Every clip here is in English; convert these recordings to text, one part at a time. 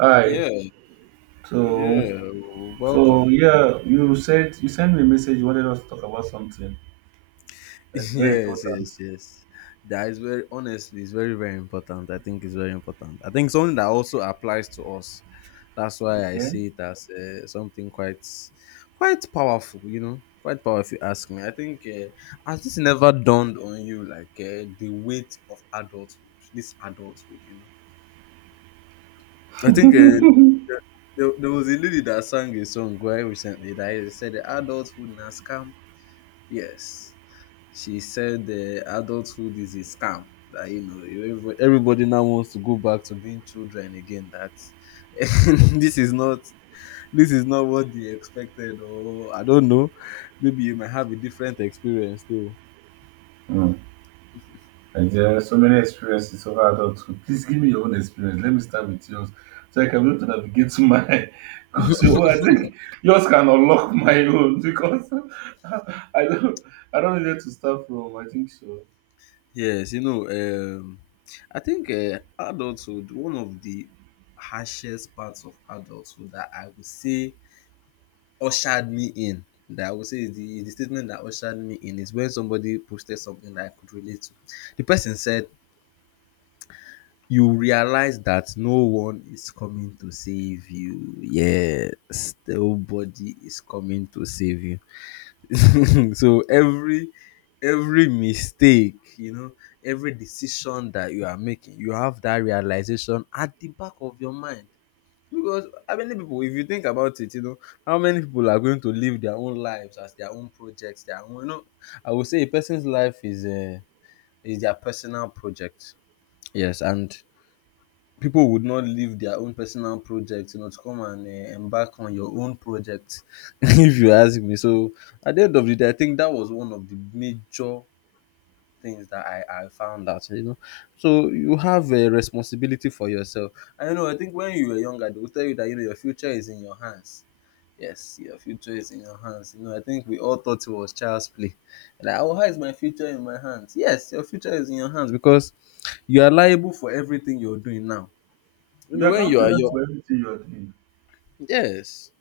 Hi. Yeah, So, yeah. so Welcome. yeah, you said you sent me a message. You wanted us to talk about something that's very Yes, yes, important. yes. That is very Honestly, it's very, very important. I think it's very important. I think something that also applies to us. That's why I Okay. see it as something quite, quite powerful. Quite powerful. If you ask me, I think has this never dawned on you like the weight of adulthood? This adulthood. I think there was a lady that sang a song quite recently that said, "Adulthood na scam." Yes. She said adulthood is a scam. That everybody now wants to go back to being children again. That this is not this is not what they expected, or I don't know. Maybe you might have a different experience though. Hmm. And there are so many experiences of adulthood. Please give me your own experience. Let me start with yours, so I can be able to navigate to my. Because oh, I think yours can unlock my own because I don't I don't know where to start from. I think so. Yes, I think adulthood, one of the harshest parts of adulthood that I would say ushered me in, that I would say, is the statement that ushered me in is when somebody posted something that I could relate to. The person said, "You realize that no one is coming to save you." Yes, nobody is coming to save you. So every mistake, you know, every decision that you are making, you have that realization at the back of your mind. Because how many people, if you think about it, how many people are going to live their own lives as their own projects, their own, I would say a person's life is a is their personal project. Yes, and people would not leave their own personal projects, to come and embark on your own project, if you ask me. So at the end of the day, I think that was one of the major things that I found out. So you have a responsibility for yourself. I don't know, I think when you were younger, they would tell you that, your future is in your hands. Yes, your future is in your hands. I think we all thought it was child's play. Like, oh, how is my future in my hands? Yes, your future is in your hands because you are liable for everything you're doing now. You're When you are accountable your for everything you're doing. Yes,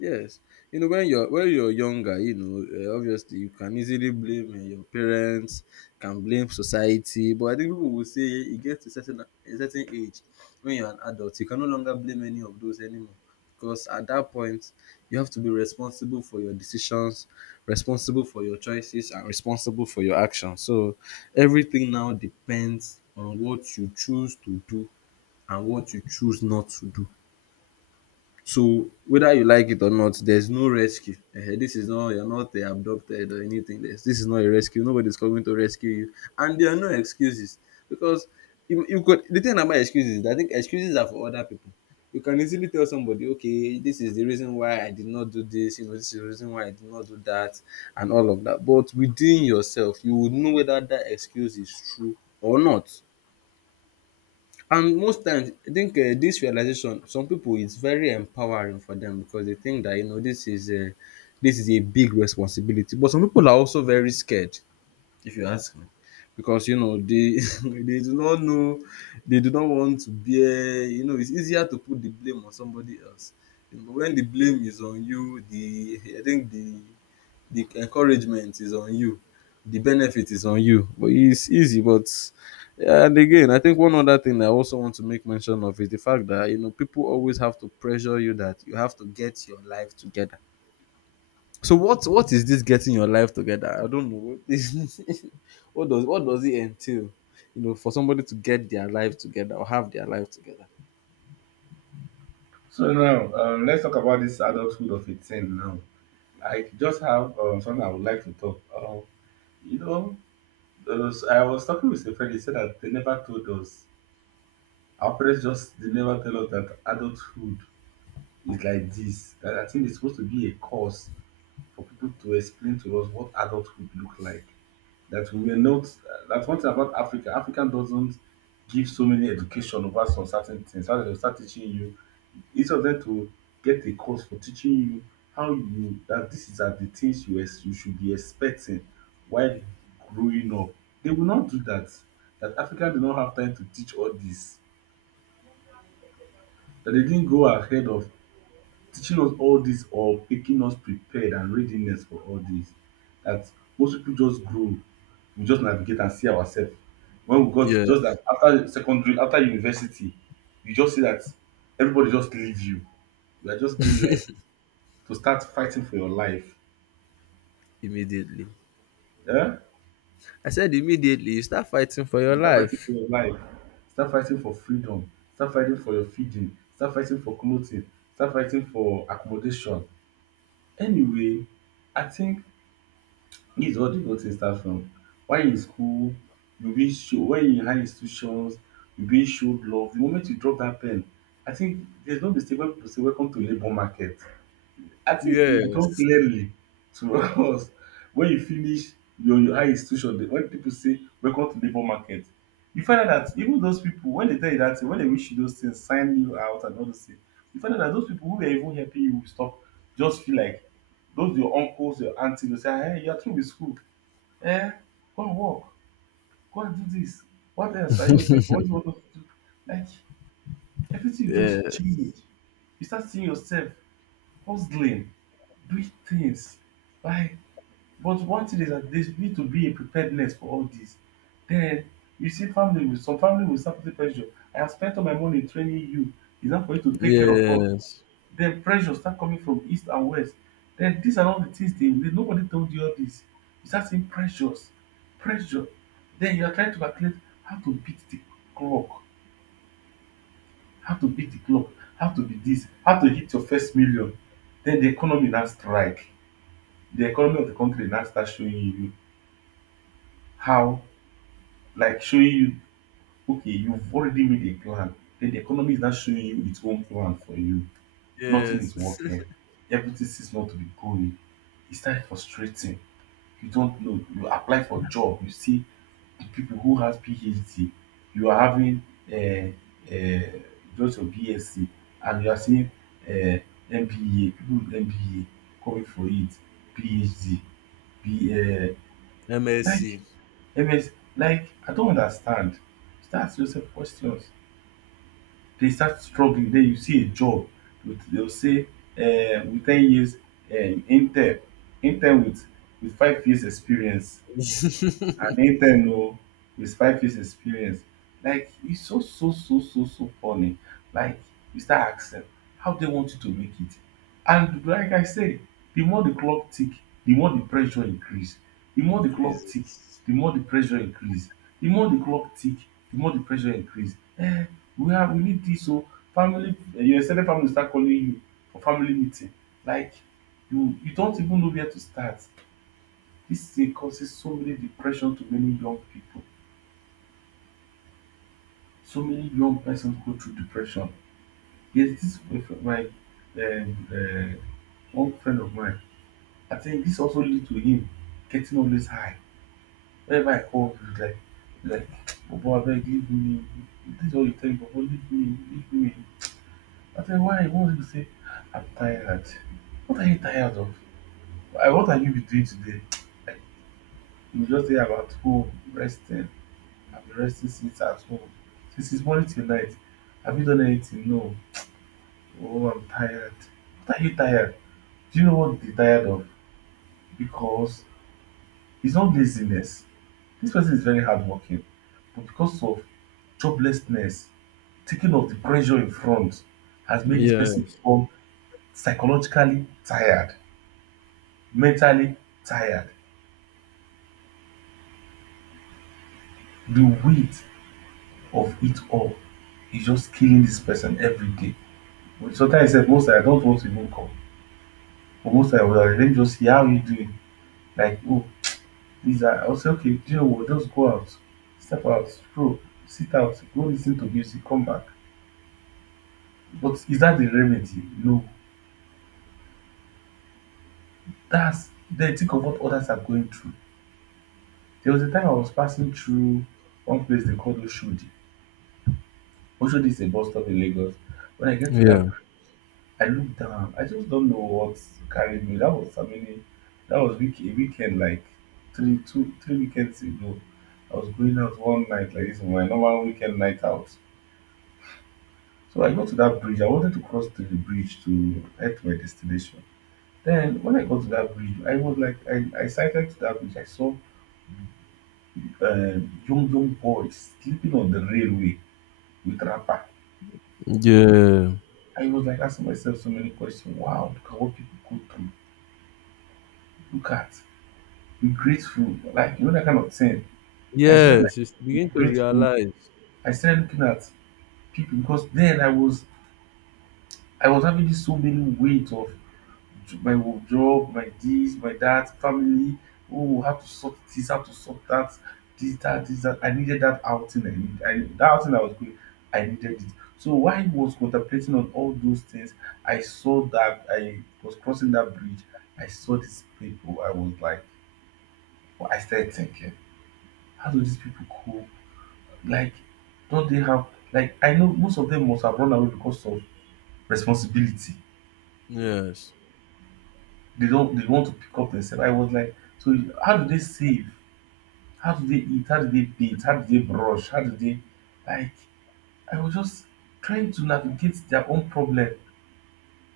yes, when you're younger, obviously you can easily blame your parents, can blame society, but I think people will say you get to certain a certain age. When you're an adult, you can no longer blame any of those anymore, because at that point you have to be responsible for your decisions, responsible for your choices, and responsible for your actions. So everything now depends on what you choose to do and what you choose not to do. So whether you like it or not, there's no rescue. Ehen, this is not you're not abducted or anything. This is not a rescue. Nobody's coming to rescue you, and there are no excuses, because you could. The thing about excuses is that I think excuses are for other people. You can easily tell somebody, okay, this is the reason why I did not do this. You know, this is the reason why I did not do that, and all of that. But within yourself, you would know whether that excuse is true or not. And most times, I think this realization, some people, it's very empowering for them because they think that, this is a big responsibility. But some people are also very scared, if you ask me, because they they do not know, they do not want to bear. It's easier to put the blame on somebody else. When the blame is on you, the I think the encouragement is on you, the benefit is on you. But it's easy, but and again, I think one other thing I also want to make mention of is the fact that, people always have to pressure you that you have to get your life together. So what is this getting your life together? I don't know what is what does it entail? For somebody to get their life together or have their life together. So now, let's talk about this adulthood of 18 now. I just have something I would like to talk. You know, there was, I was talking with a friend. He said that they never told us. Our parents just they never tell us that adulthood is like this. That I think it's supposed to be a course for people to explain to us what adulthood look like. That we are not. That's one thing about Africa. Africa doesn't give so many education over some certain things. So they will start teaching you. Each of them to get a course for teaching you how you that this is are the things you should be expecting while growing up. They will not do that. That Africa did not have time to teach all this, that they didn't go ahead of teaching us all this or making us prepared and readiness for all this, that most people just grow. We just navigate and see ourselves when we got just Yes, that after secondary, after university, you just see that everybody just leave you. You are just being left to start fighting for your life. immediately. Yeah? I said immediately. You start fighting for your You start fighting for life. your life. Start fighting for freedom. Start fighting for your feeding. Start fighting for clothing. Start fighting for accommodation. Anyway, I think this is what the whole thing starts from. While you're in school, you be show. When you in high institutions, you be showed love. The moment you drop that pen, I think there's no mistake when people say welcome to labour market. I think it become Yes. clearly to us when you finish your high institution when people say welcome to labour market, you find out that even those people, when they tell you that thing, when they wish you those things, sign you out and all those things, you find out that those people who were even helping you with stuff just feel like those your uncles, your aunties, they say, hey, you are through with school, eh, go and work, go and do this, what else are you waiting for, what do you want us to do, like everything just Yes. changed. You start seeing yourself hustling, doing things. Like, but one thing is that there need to be a preparedness for all this. Then you see family will, some family will start putting pressure. I have spent all my money training you. It's not for you to take care of us. Yes. Then pressure start coming from east and west. Then these are all the things they nobody told you all this. You start seeing pressures, pressure. Then you are trying to calculate how to beat the clock, how to beat the clock, how to be this, how to hit your first million. Then the economy now strike, the economy of the country now starts showing you how, like showing you, okay, you've already made a plan, then the economy is now showing you its own plan for you. Nothing is Yes. working, everything seems not to be going, it starts frustrating. You don't know, you apply for job, you see the people who has PhD. You are having uh, uh, just your BSc, and you are seeing uh, MBA, people with MBA coming for it, PhD, be, uh, like MSc. MS, like, I don't understand. Start asking yourself questions. They start struggling. Then you see a job They'll say, with 10 years intern, intern with, with 5 years experience, and Nathan oh, despite his experience, like it's so so so so so funny. Like you start asking how they want you to make it, and like I said, the more the clock tick, the more the pressure increase. The more the clock tick, Increases. the more the pressure increase. The more the clock tick, the more the pressure increase. Eh, we have, we need this oh, family. Eh, your extended family start calling you for family meeting, like you don't even know where to start. This thing causes so many depression to many young people. So many young persons go through depression. Yes, this my um, one friend of mine. I think this also lead to him getting always high. Whenever I call him, he's like, Bobo, I beg, leave me. This is all you tell me, Bobo, leave me, leave me. I tell why? What will you say? I'm tired. What are you tired of? What are you doing today? You just say about home, resting, I've been resting since at home. Since it's morning till night. Have you done anything? No. Oh, I'm tired. What are you tired? Do you know what they're tired of? Because it's not laziness. This person is very hardworking, but because of joblessness, taking off the pressure in front has made this person Yes. become psychologically tired, mentally tired. The weight of it all is just killing this person every day. Sometimes I said, most I don't want to even come. Almost like, well, let me just see how you doing. Like, oh, this I'll say, okay, do you know what? Just go out, step out, stroll, sit out, go listen to music, come back. But is that the remedy? No. That's, then think of what others are going through. There was a time I was passing through one place they call Oshodi. Oshodi is a bus stop in Lagos. When I get to Yeah. that, I looked down. I just don't know what carried me. That was, I mean, that was week a weekend like three weekends ago. I was going out one night like this, my normal weekend night out. So I got to that bridge. I wanted to cross to the bridge to head to my destination. Then when I got to that bridge, I was like, I sighted to that bridge. I saw young boys sleeping on the railway with wrapper. Yeah. I was like asking myself so many questions. Wow, look at what people go through. Look at, be grateful. Like you know that kind of thing. I started like, Yes. You be begin to grateful. realize. I started looking at people because then I was having this so many weight of my job, my this, my that, family. Oh, how to sort this, how to sort that, this, that, this, that. I needed that outing. That outing I was going. I needed it. So while I was contemplating on all those things, I saw that I was crossing that bridge. I saw these people. I was like, I started thinking, how do these people cope? Like, don't they have, like, I know most of them must have run away because of responsibility. Yes. They don't they want to pick up themselves. I was like, how do they save? How do they eat? How do they bathe? How do they brush? How do they, like, I was just trying to navigate their own problem.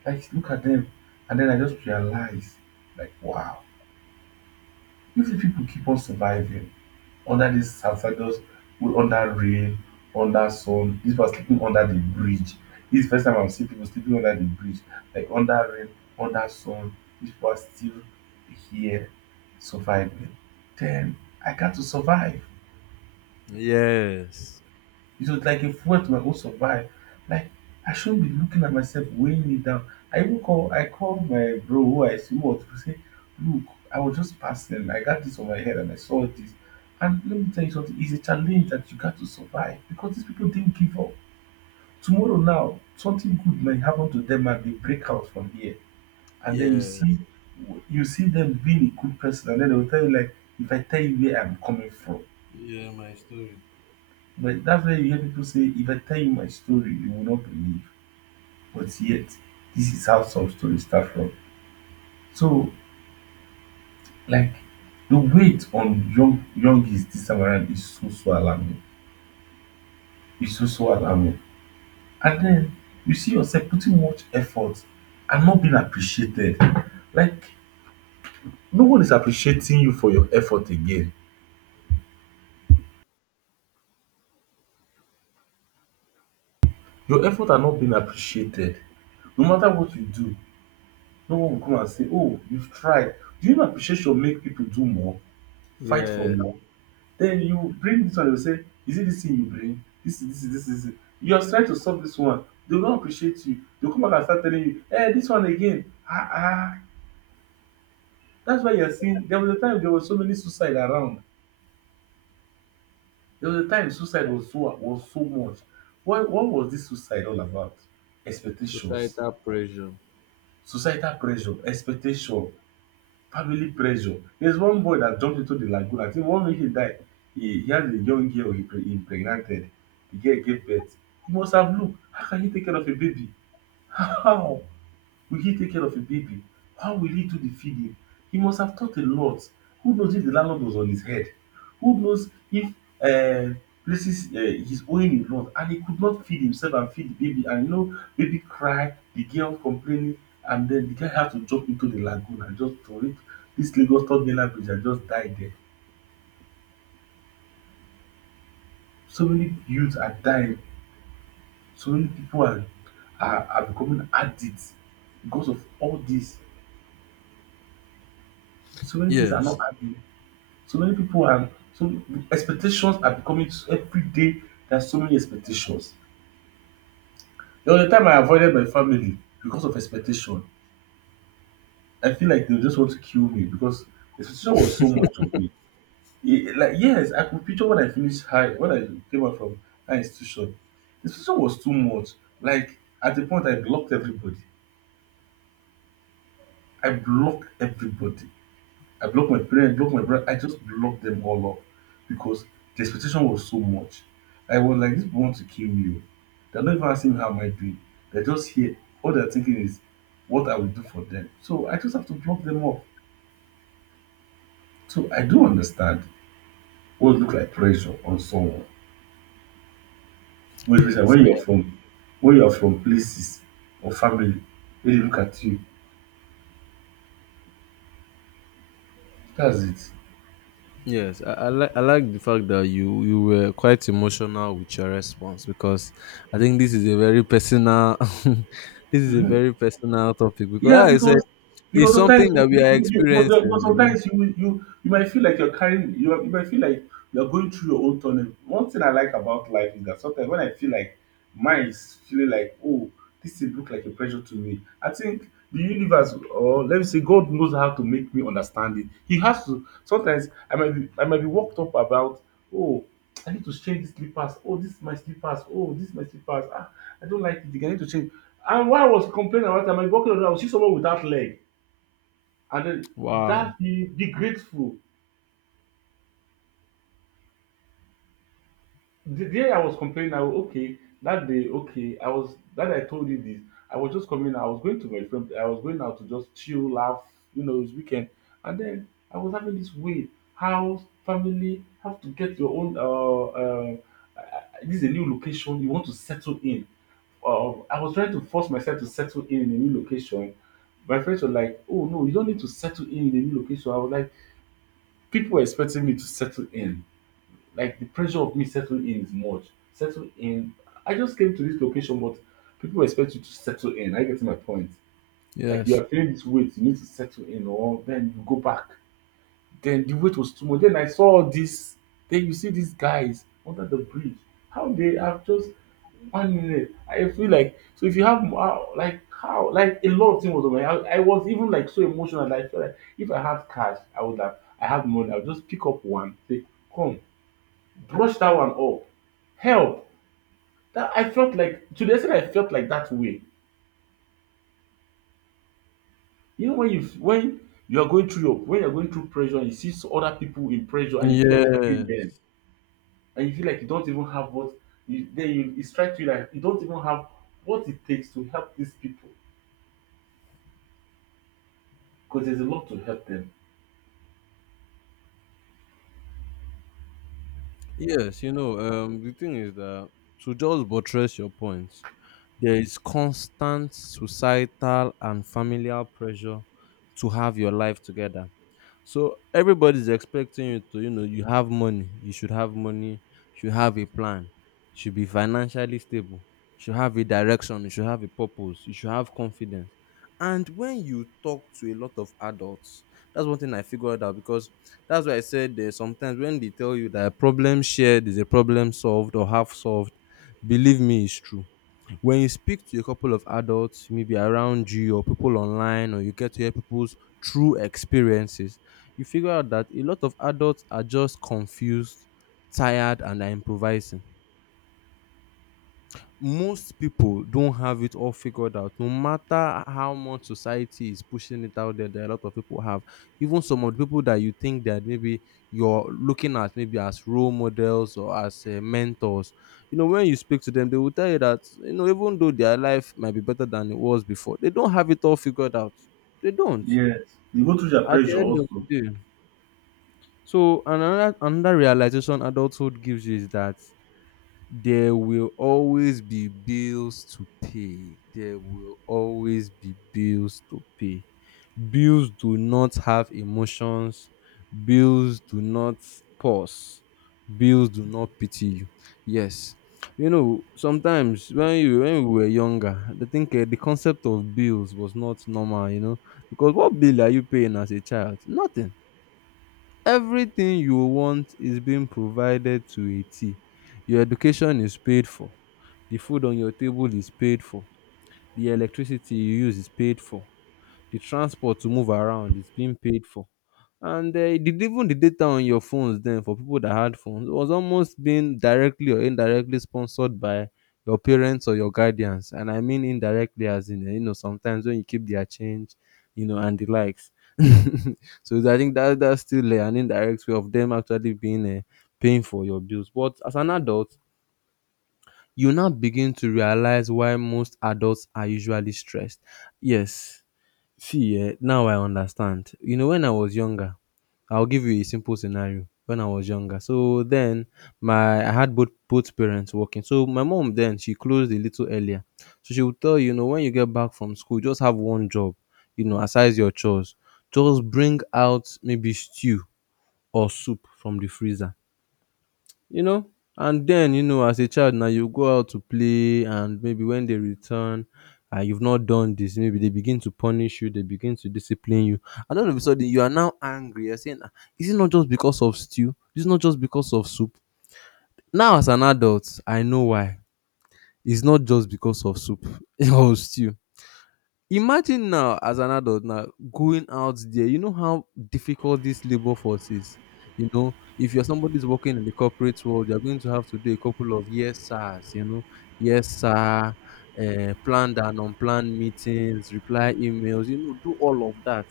Like, look at them. And then I just realized, like, wow, if the people keep on surviving under this hazardous, go under rain, under sun, this one sleeping under the bridge, this is first time I'm seeing people sleeping under the bridge, like under rain, under sun, these people are still here surviving, then I got to survive. Yes. It was like a fuel to my own survive. Like, I shouldn't be looking at myself weighing it down. I call my bro who I see what to say, look, I was just passing. I got this on my head and I saw this. And let me tell you something, it's a challenge that you got to survive because these people didn't give up. Tomorrow now, something good might happen to them and they break out from here. And then Yes. you see them being a good person and then they will tell you, like, if I tell you where I'm coming from. Yeah, my story. But that's where you hear people say, if I tell you my story, you will not believe. But yet this is how some stories start from. So, like, the weight on youngest this time around is so so alarming. It's so so alarming. And then you see yourself putting much effort and not being appreciated. Like, no one is appreciating you for your effort again. Your effort are not being appreciated. No matter what you do, no one will come and say, "Oh, you've tried." Do you know appreciation make people do more, fight for Yes. more? Then you bring this one, they will say, is it this thing you bring? This is it. You are trying to solve this one. They will not appreciate you. They will come back and start telling you, hey, this one again. Ah, ah. That's why you're seeing there was a time there was so many suicide around. There was a time suicide was so much. What was this suicide all about? Expectations, Societal pressure. societal pressure, expectation. Family pressure. There's one boy that jumped into the lagoon. I think one way he died, he had a young girl he impregnated. The girl gave birth. You must have looked. How can you take care of a baby? How? Will he take care of a baby? How will he do the feeding? He must have thought a lot. Who knows if the landlord was on his head? Who knows if um places he's owing a lot and he could not feed himself and feed the baby, and you know baby cry, the girl complaining, and then the guy had to jump into the lagoon and just throw it. This Lagos third mainland bridge and just died there. So many youths are dying, so many people are becoming addicts because of all this. So many things are Yes. not happening. So many people are so expectations are becoming every day there are so many expectations. There was a time I avoided my family because of expectation. I feel like they just want to kill me because expectation was so much of me. Like yes, I could picture when I finished high when I came out from high institution. The expectation was too much. Like at the point I blocked everybody. I blocked everybody. I blocked my parents, blocked my brother. I just blocked them all up because the expectation was so much. I was like, these people want to kill me. Oh. They're not even asking me how am I doing. They're just here. All they're thinking is what I will do for them. So I just have to block them off. So I do understand what look like pressure on someone. When especially Yes. when you're from places or family, they look at you. That's it. Yes, I like the fact that you were quite emotional with your response, because I think this is a very personal this is a Mhm. very personal topic, because Yeah, like I said, it's because something sometimes you, that we you, are you, you- experiencing. because you know. sometimes you you you might feel like you might feel like you're going through your own tunnel. One thing I like about life is that sometimes when I feel like mine is feeling like, oh, this thing look like a pressure to me, I think the universe, or let me say God, knows how to make me understand it. He has to. Sometimes I might be worked up about, oh, I need to change these slippers. Oh, this is my slippers. Oh, this is my slippers. Ah, I don't like it again. I need to change. And while I was complaining about time, I might be walking around, I would see someone without leg, and then Wow. that be grateful. The day I was complaining, I was okay. That day, okay, I was that I told you this. I was just coming. I was going to my friend. I was going out to just chill, laugh. You know, it's weekend, and then I was having this way. House, family, have to get your own. This is a new location. You want to settle in. I was trying to force myself to settle in a new location. My friends were like, "Oh no, you don't need to settle in a new location." I was like, people were expecting me to settle in. Like the pressure of me settling in is much. Settle in. I just came to this location, but people expect you to settle in. I get my point. Like you Yes. are feeling this weight, you need to settle in, or then you go back. Then the weight was too much. Then I saw all this. Then you see these guys under the bridge. How they have just one minute. I feel like so if you have, wow, like how, like a lot of things was on my, I was even like so emotional that I felt like if I had cash, I would have, I have money. I would just pick up one. Say come, brush that one up. Help. That I felt like, to the extent I felt like that way. You know when you are going through your when you are going through pressure and you see other people in pressure and you feel like helping Yeah. them, and you feel like you don't even have what you, then you, it strikes you that you don't even have what it takes to help these people because there's a lot to help them. Yes, the thing is that, to just buttress your points, there is constant societal and familial pressure to have your life together. So everybody's expecting you to, you have money, you should have money, you should have a plan, should be financially stable, should have a direction, you should have a purpose, you should have confidence. And when you talk to a lot of adults, that's one thing I figured out, because that's why I said, there's sometimes when they tell you that a problem shared is a problem solved or half solved. Believe me, it's true. When you speak to a couple of adults, maybe around you, or people online, or you get to hear people's true experiences, you figure out that a lot of adults are just confused, tired, and are improvising. Most people don't have it all figured out, no matter how much society is pushing it out there. There are a lot of people have, even some of the people that you think that maybe you're looking at maybe as role models or as mentors, when you speak to them, they will tell you that, even though their life might be better than it was before, they don't have it all figured out. They don't. Yes. You go through their At the pressure end of the also. day, so another realization adulthood gives you is that there will always be bills to pay. There will always be bills to pay. Bills do not have emotions. Bills do not pause. Bills do not pity you. Yes. Sometimes when you when we were younger, I think the concept of bills was not normal, because what bill are you paying as a child? Nothing. Everything you want is being provided to a T. Your education is paid for. The food on your table is paid for. The electricity you use is paid for. The transport to move around is being paid for. And even the data on your phones then, for people that had phones, was almost being directly or indirectly sponsored by your parents or your guardians. And I mean indirectly as in, sometimes when you keep their change and the likes. So I think that that's still an indirect way of them actually being paying for your bills. But as an adult, you now begin to realize why most adults are usually stressed. Yes. See, eh, now I understand. When I was younger, I'll give you a simple scenario. When I was younger, so then my I had both parents working. So my mom then, she closed a little earlier, so she would tell you, when you get back from school, just have one job, aside your chores, just bring out maybe stew or soup from the freezer you know. And then, as a child now, you go out to play, and maybe when they return, and you've not done this, maybe they begin to punish you, they begin to discipline you, and all of a sudden you are now angry. You're saying, "Ah, is it not just because of stew? Is it not just because of soup?" Now, as an adult, I know why. It's not just because of soup or stew. Imagine now, as an adult now, going out there, you know how difficult this labor force is. If you're somebody's working in the corporate world, you're going to have to do a couple of yes sirs, yes sir, planned and unplanned meetings, reply emails, do all of that.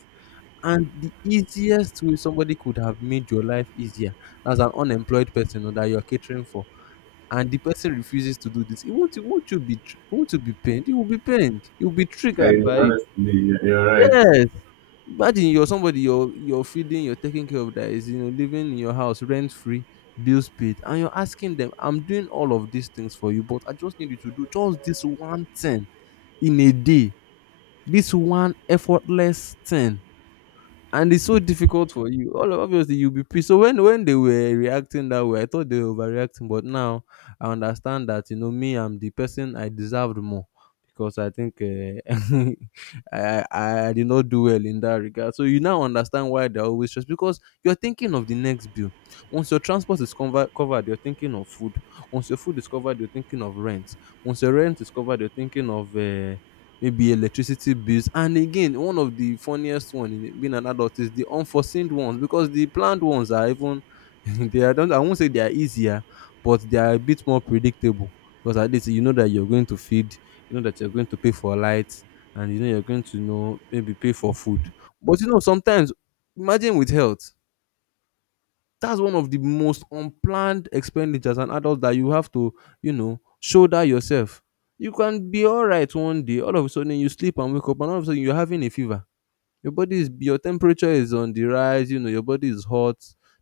And the easiest way somebody could have made your life easier, as an unemployed person or that you're catering for, and the person refuses to do this, it won't you be, tr- won't you be pained? You will be pained. You will be triggered I by it. honestly, you're right. Yes. Imagine you're somebody you're feeding, you're taking care of that is you know living in your house rent free, bills paid, and you're asking them, I'm doing all of these things for you, but I just need you to do just this one thing in a day, this one effortless thing and it's so difficult for you. Obviously you'll be pissed. So when they were reacting that way, I thought they were overreacting, but now I understand that you know me, I'm the person I deserved more because I think I did not do well in that regard. So you now understand why they're always stressed because you're thinking of the next bill. Once your transport is covered, you're thinking of food. Once your food is covered, you're thinking of rent. Once your rent is covered, you're thinking of maybe electricity bills. And again, one of the funniest one in being an adult is the unforeseen ones because the planned ones are even they are don't I won't say they are easier but they are a bit more predictable because at least you know that you're going to feed, you know that you're going to pay for light, and you know you're going to you know maybe pay for food. But you know, sometimes imagine with health, that's one of the most unplanned expenditures an adult that you have to you know shoulder yourself. You can be all right one day, all of a sudden you sleep and wake up and all of a sudden you're having a fever, your body is your temperature is on the rise, you know your body is hot,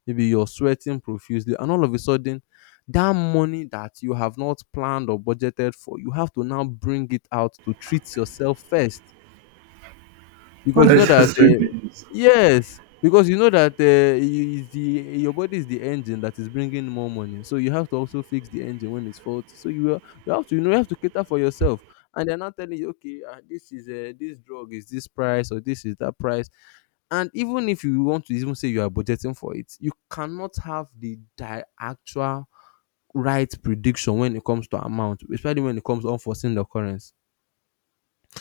maybe you're sweating profusely and all of a sudden that money that you have not planned or budgeted for you have to now bring it out to treat yourself first. Because you know that Unnecessary things. yes, because you know that is the your body is the engine that is bringing more money. So you have to also fix the engine when it's faulty. So you have to you know you have to cater for yourself. And they're not telling you, okay, this is this drug is this price or this is that price. And even if you want to even say you are budgeting for it, you cannot have the actual right prediction when it comes to amount, especially when it comes to unforeseen occurrence.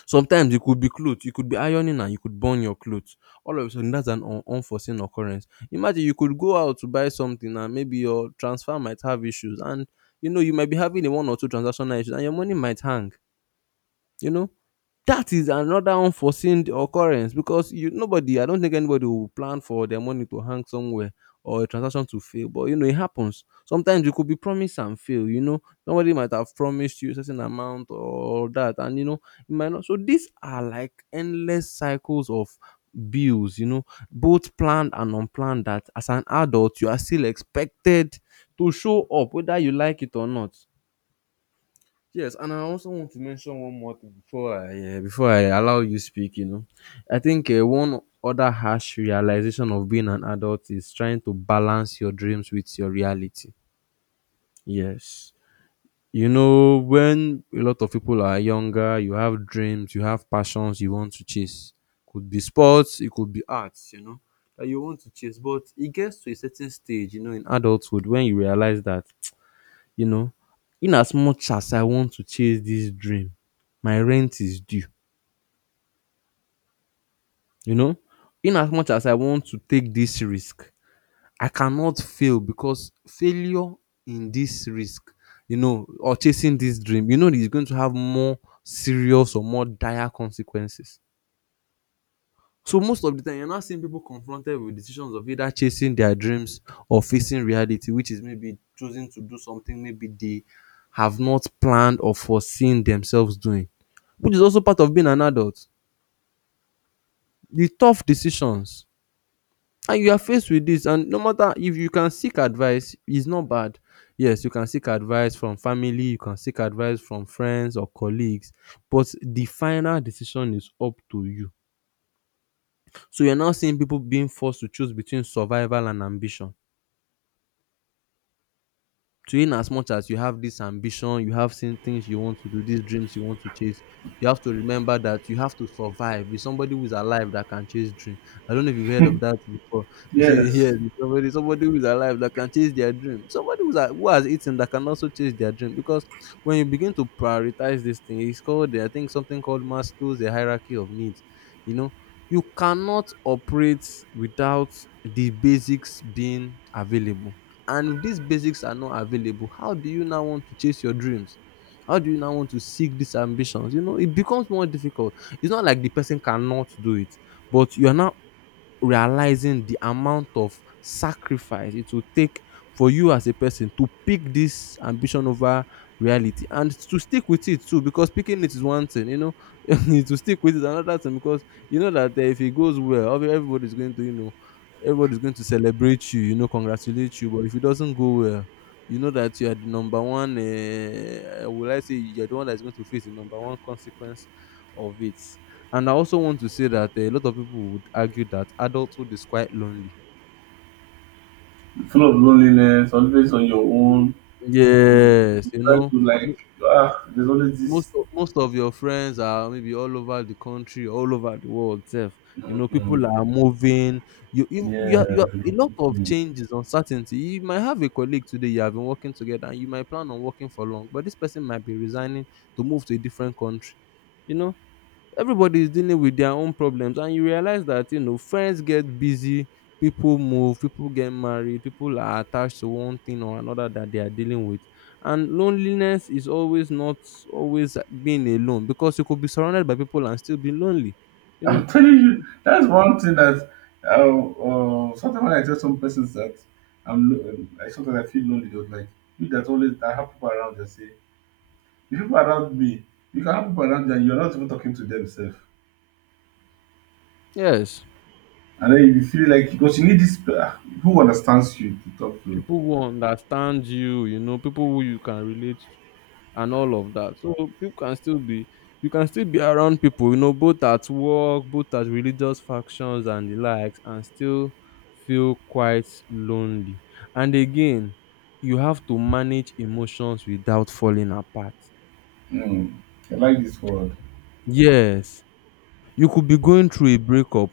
Sometimes it could be clothes, you could be ironing and you could burn your clothes. All of a sudden that's an un unforeseen occurrence. Imagine you could go out to buy something and maybe your transfer might have issues and you know you might be having a one or two transactional issues and your money might hang. You know, that is another unforeseen occurrence because you nobody, I don't think anybody will plan for their money to hang somewhere or a transaction to fail. But you know, it happens. Sometimes you could be promised and fail. You know, somebody might have promised you a certain amount or that, and you know, it might not. So these are like endless cycles of bills. You know, both planned and unplanned. That as an adult, you are still expected to show up, whether you like it or not. Yes, and I also want to mention one more thing before I allow you speak. You know, I think one other harsh realization of being an adult is trying to balance your dreams with your reality. Yes, you know, when a lot of people are younger, you have dreams, you have passions you want to chase. Could be sports, it could be arts. You know, that you want to chase, but it gets to a certain stage, you know, in adulthood when you realize that you know, in as much as I want to chase this dream, my rent is due. You know, in as much as I want to take this risk, I cannot fail because failure in this risk, you know, or chasing this dream, you know, is going to have more serious or more dire consequences. So most of the time, you're not seeing people confronted with decisions of either chasing their dreams or facing reality, which is maybe choosing to do something maybe they have not planned or foreseen themselves doing, which is also part of being an adult. The tough decisions, and you are faced with this, and no matter if you can seek advice, it's not bad. Yes, you can seek advice from family, you can seek advice from friends or colleagues, but the final decision is up to you. So you're now seeing people being forced to choose between survival and ambition. So in as much as you have this ambition, you have seen things you want to do, these dreams you want to chase, you have to remember that you have to survive. There's somebody who is alive that can chase dream. I don't know if you've heard of that before. They say, yeah, Yes. there's somebody who is alive that can chase their dream. Somebody who has eaten that can also chase their dream. Because when you begin to prioritize this thing, it's called, I think, something called Maslow's the hierarchy of needs. You know, you cannot operate without the basics being available. And if these basics are not available, how do you now want to chase your dreams? How do you now want to seek these ambitions? You know, it becomes more difficult. It's not like the person cannot do it, but you are now realizing the amount of sacrifice it will take for you as a person to pick this ambition over reality, and to stick with it too, because picking it is one thing, you know, to stick with it is another thing because you know that if it goes well, everybody's going to you know everybody's going to celebrate you, you know, congratulate you, but if it doesn't go well, you know that you are the number one will I say you're the one that's going to face the number one consequence of it. And I also want to say that a lot of people would argue that adulthood is quite lonely. Full of loneliness, always on your Mm. own. Yes, you Try know, to mo- like, ah, there's always this. Most of your friends are maybe all over the country, all over the world. Self, you know, people Mm-mm. are moving. You you you Yeah, are, you are a lot of changes, uncertainty. You might have a colleague today you have been working together, and you might plan on working for long, but this person might be resigning to move to a different country. You know, everybody is dealing with their own problems and you realize that you know friends get busy, people move, people get married, people are attached to one thing or another that they are dealing with. And loneliness is always not always being alone because you could be surrounded by people and still be lonely, you know. I'm telling you, that's one thing that uh, sometimes when I tell some persons that I sometimes I feel lonely, they was like, you that always that have people around you, say, the people around me, you can have people around you and you're not even talking to themselves. Yes, And then you feel like because you need this who understands you to talk to. people who understand you, you know, people who you can relate and all of that. So people can still be you can still be around people, you know, both at work, both at religious factions and the likes, and still feel quite lonely. And again, you have to manage emotions without falling apart. Mm, I like this word. Yes. You could be going through a breakup.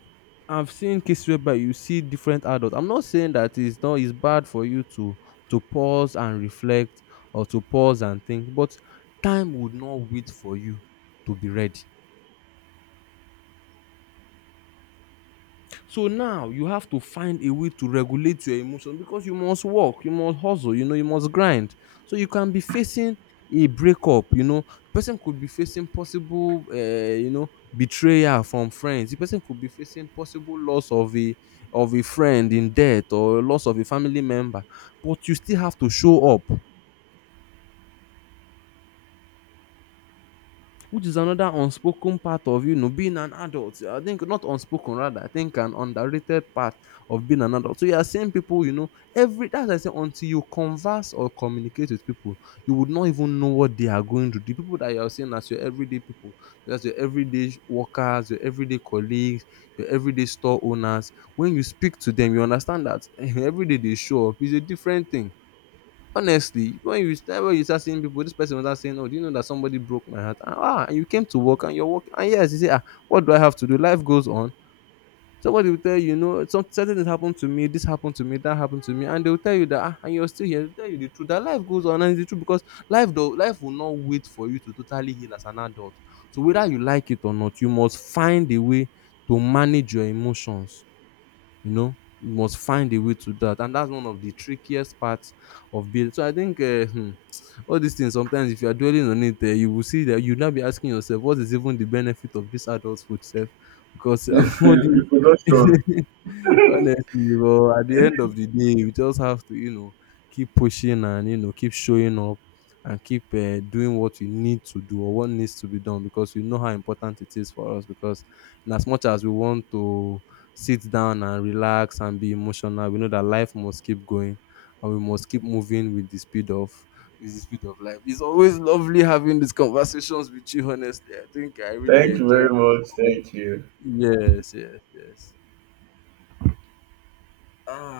I've seen cases whereby you see different adults. I'm not saying that it's not it's bad for you to pause and reflect or to pause and think, but time would not wait for you to be ready. So now you have to find a way to regulate your emotion because you must work, you must hustle, you know, you must grind. So you can be facing a breakup, you know, person could be facing possible, you know, betrayal from friends. The person could be facing possible loss of a friend in death or loss of a family member, but you still have to show up. Which is another unspoken part of you know being an adult. I think not unspoken rather, I think an underrated part of being an adult. So you are seeing people, you know, every that's why I say until you converse or communicate with people you would not even know what they are going through. The people that you are seeing as your everyday people, as your everyday workers, your everyday colleagues, your everyday store owners, when you speak to them you understand that every day they show up is a different thing. Honestly, when you start seeing people, this person was start saying, oh, do you know that somebody broke my heart, and ah, and you came to work and you're working and yes, you say ah, what do I have to do? Life goes on. Somebody will tell you, you know, some certain things happened to me, this happened to me, that happened to me, and they will tell you that ah, and you're still here, they'll tell you the truth that life goes on, and it's the truth because life will not wait for you to totally heal as an adult. So whether you like it or not, you must find a way to manage your emotions, you know, you must find a way to do that. And that's one of the trickiest parts of building. So I think all these things sometimes if you are dwelling on it you will see that you now be asking yourself, what is even the benefit of this adulthood self? Because all these Reproduction. Honestly, but at the end of the day, we just have to, you know, keep pushing and, you know, keep showing up and keep doing what we need to do or what needs to be done because we know how important it is for us. Because in as much as we want to sit down and relax and be emotional, we know that life must keep going and we must keep moving with the speed of with the speed of life. It's always lovely having these conversations with you, honestly. I think I really Thank you enjoy. very much. Thank you. Yes, yes, yes. Ah.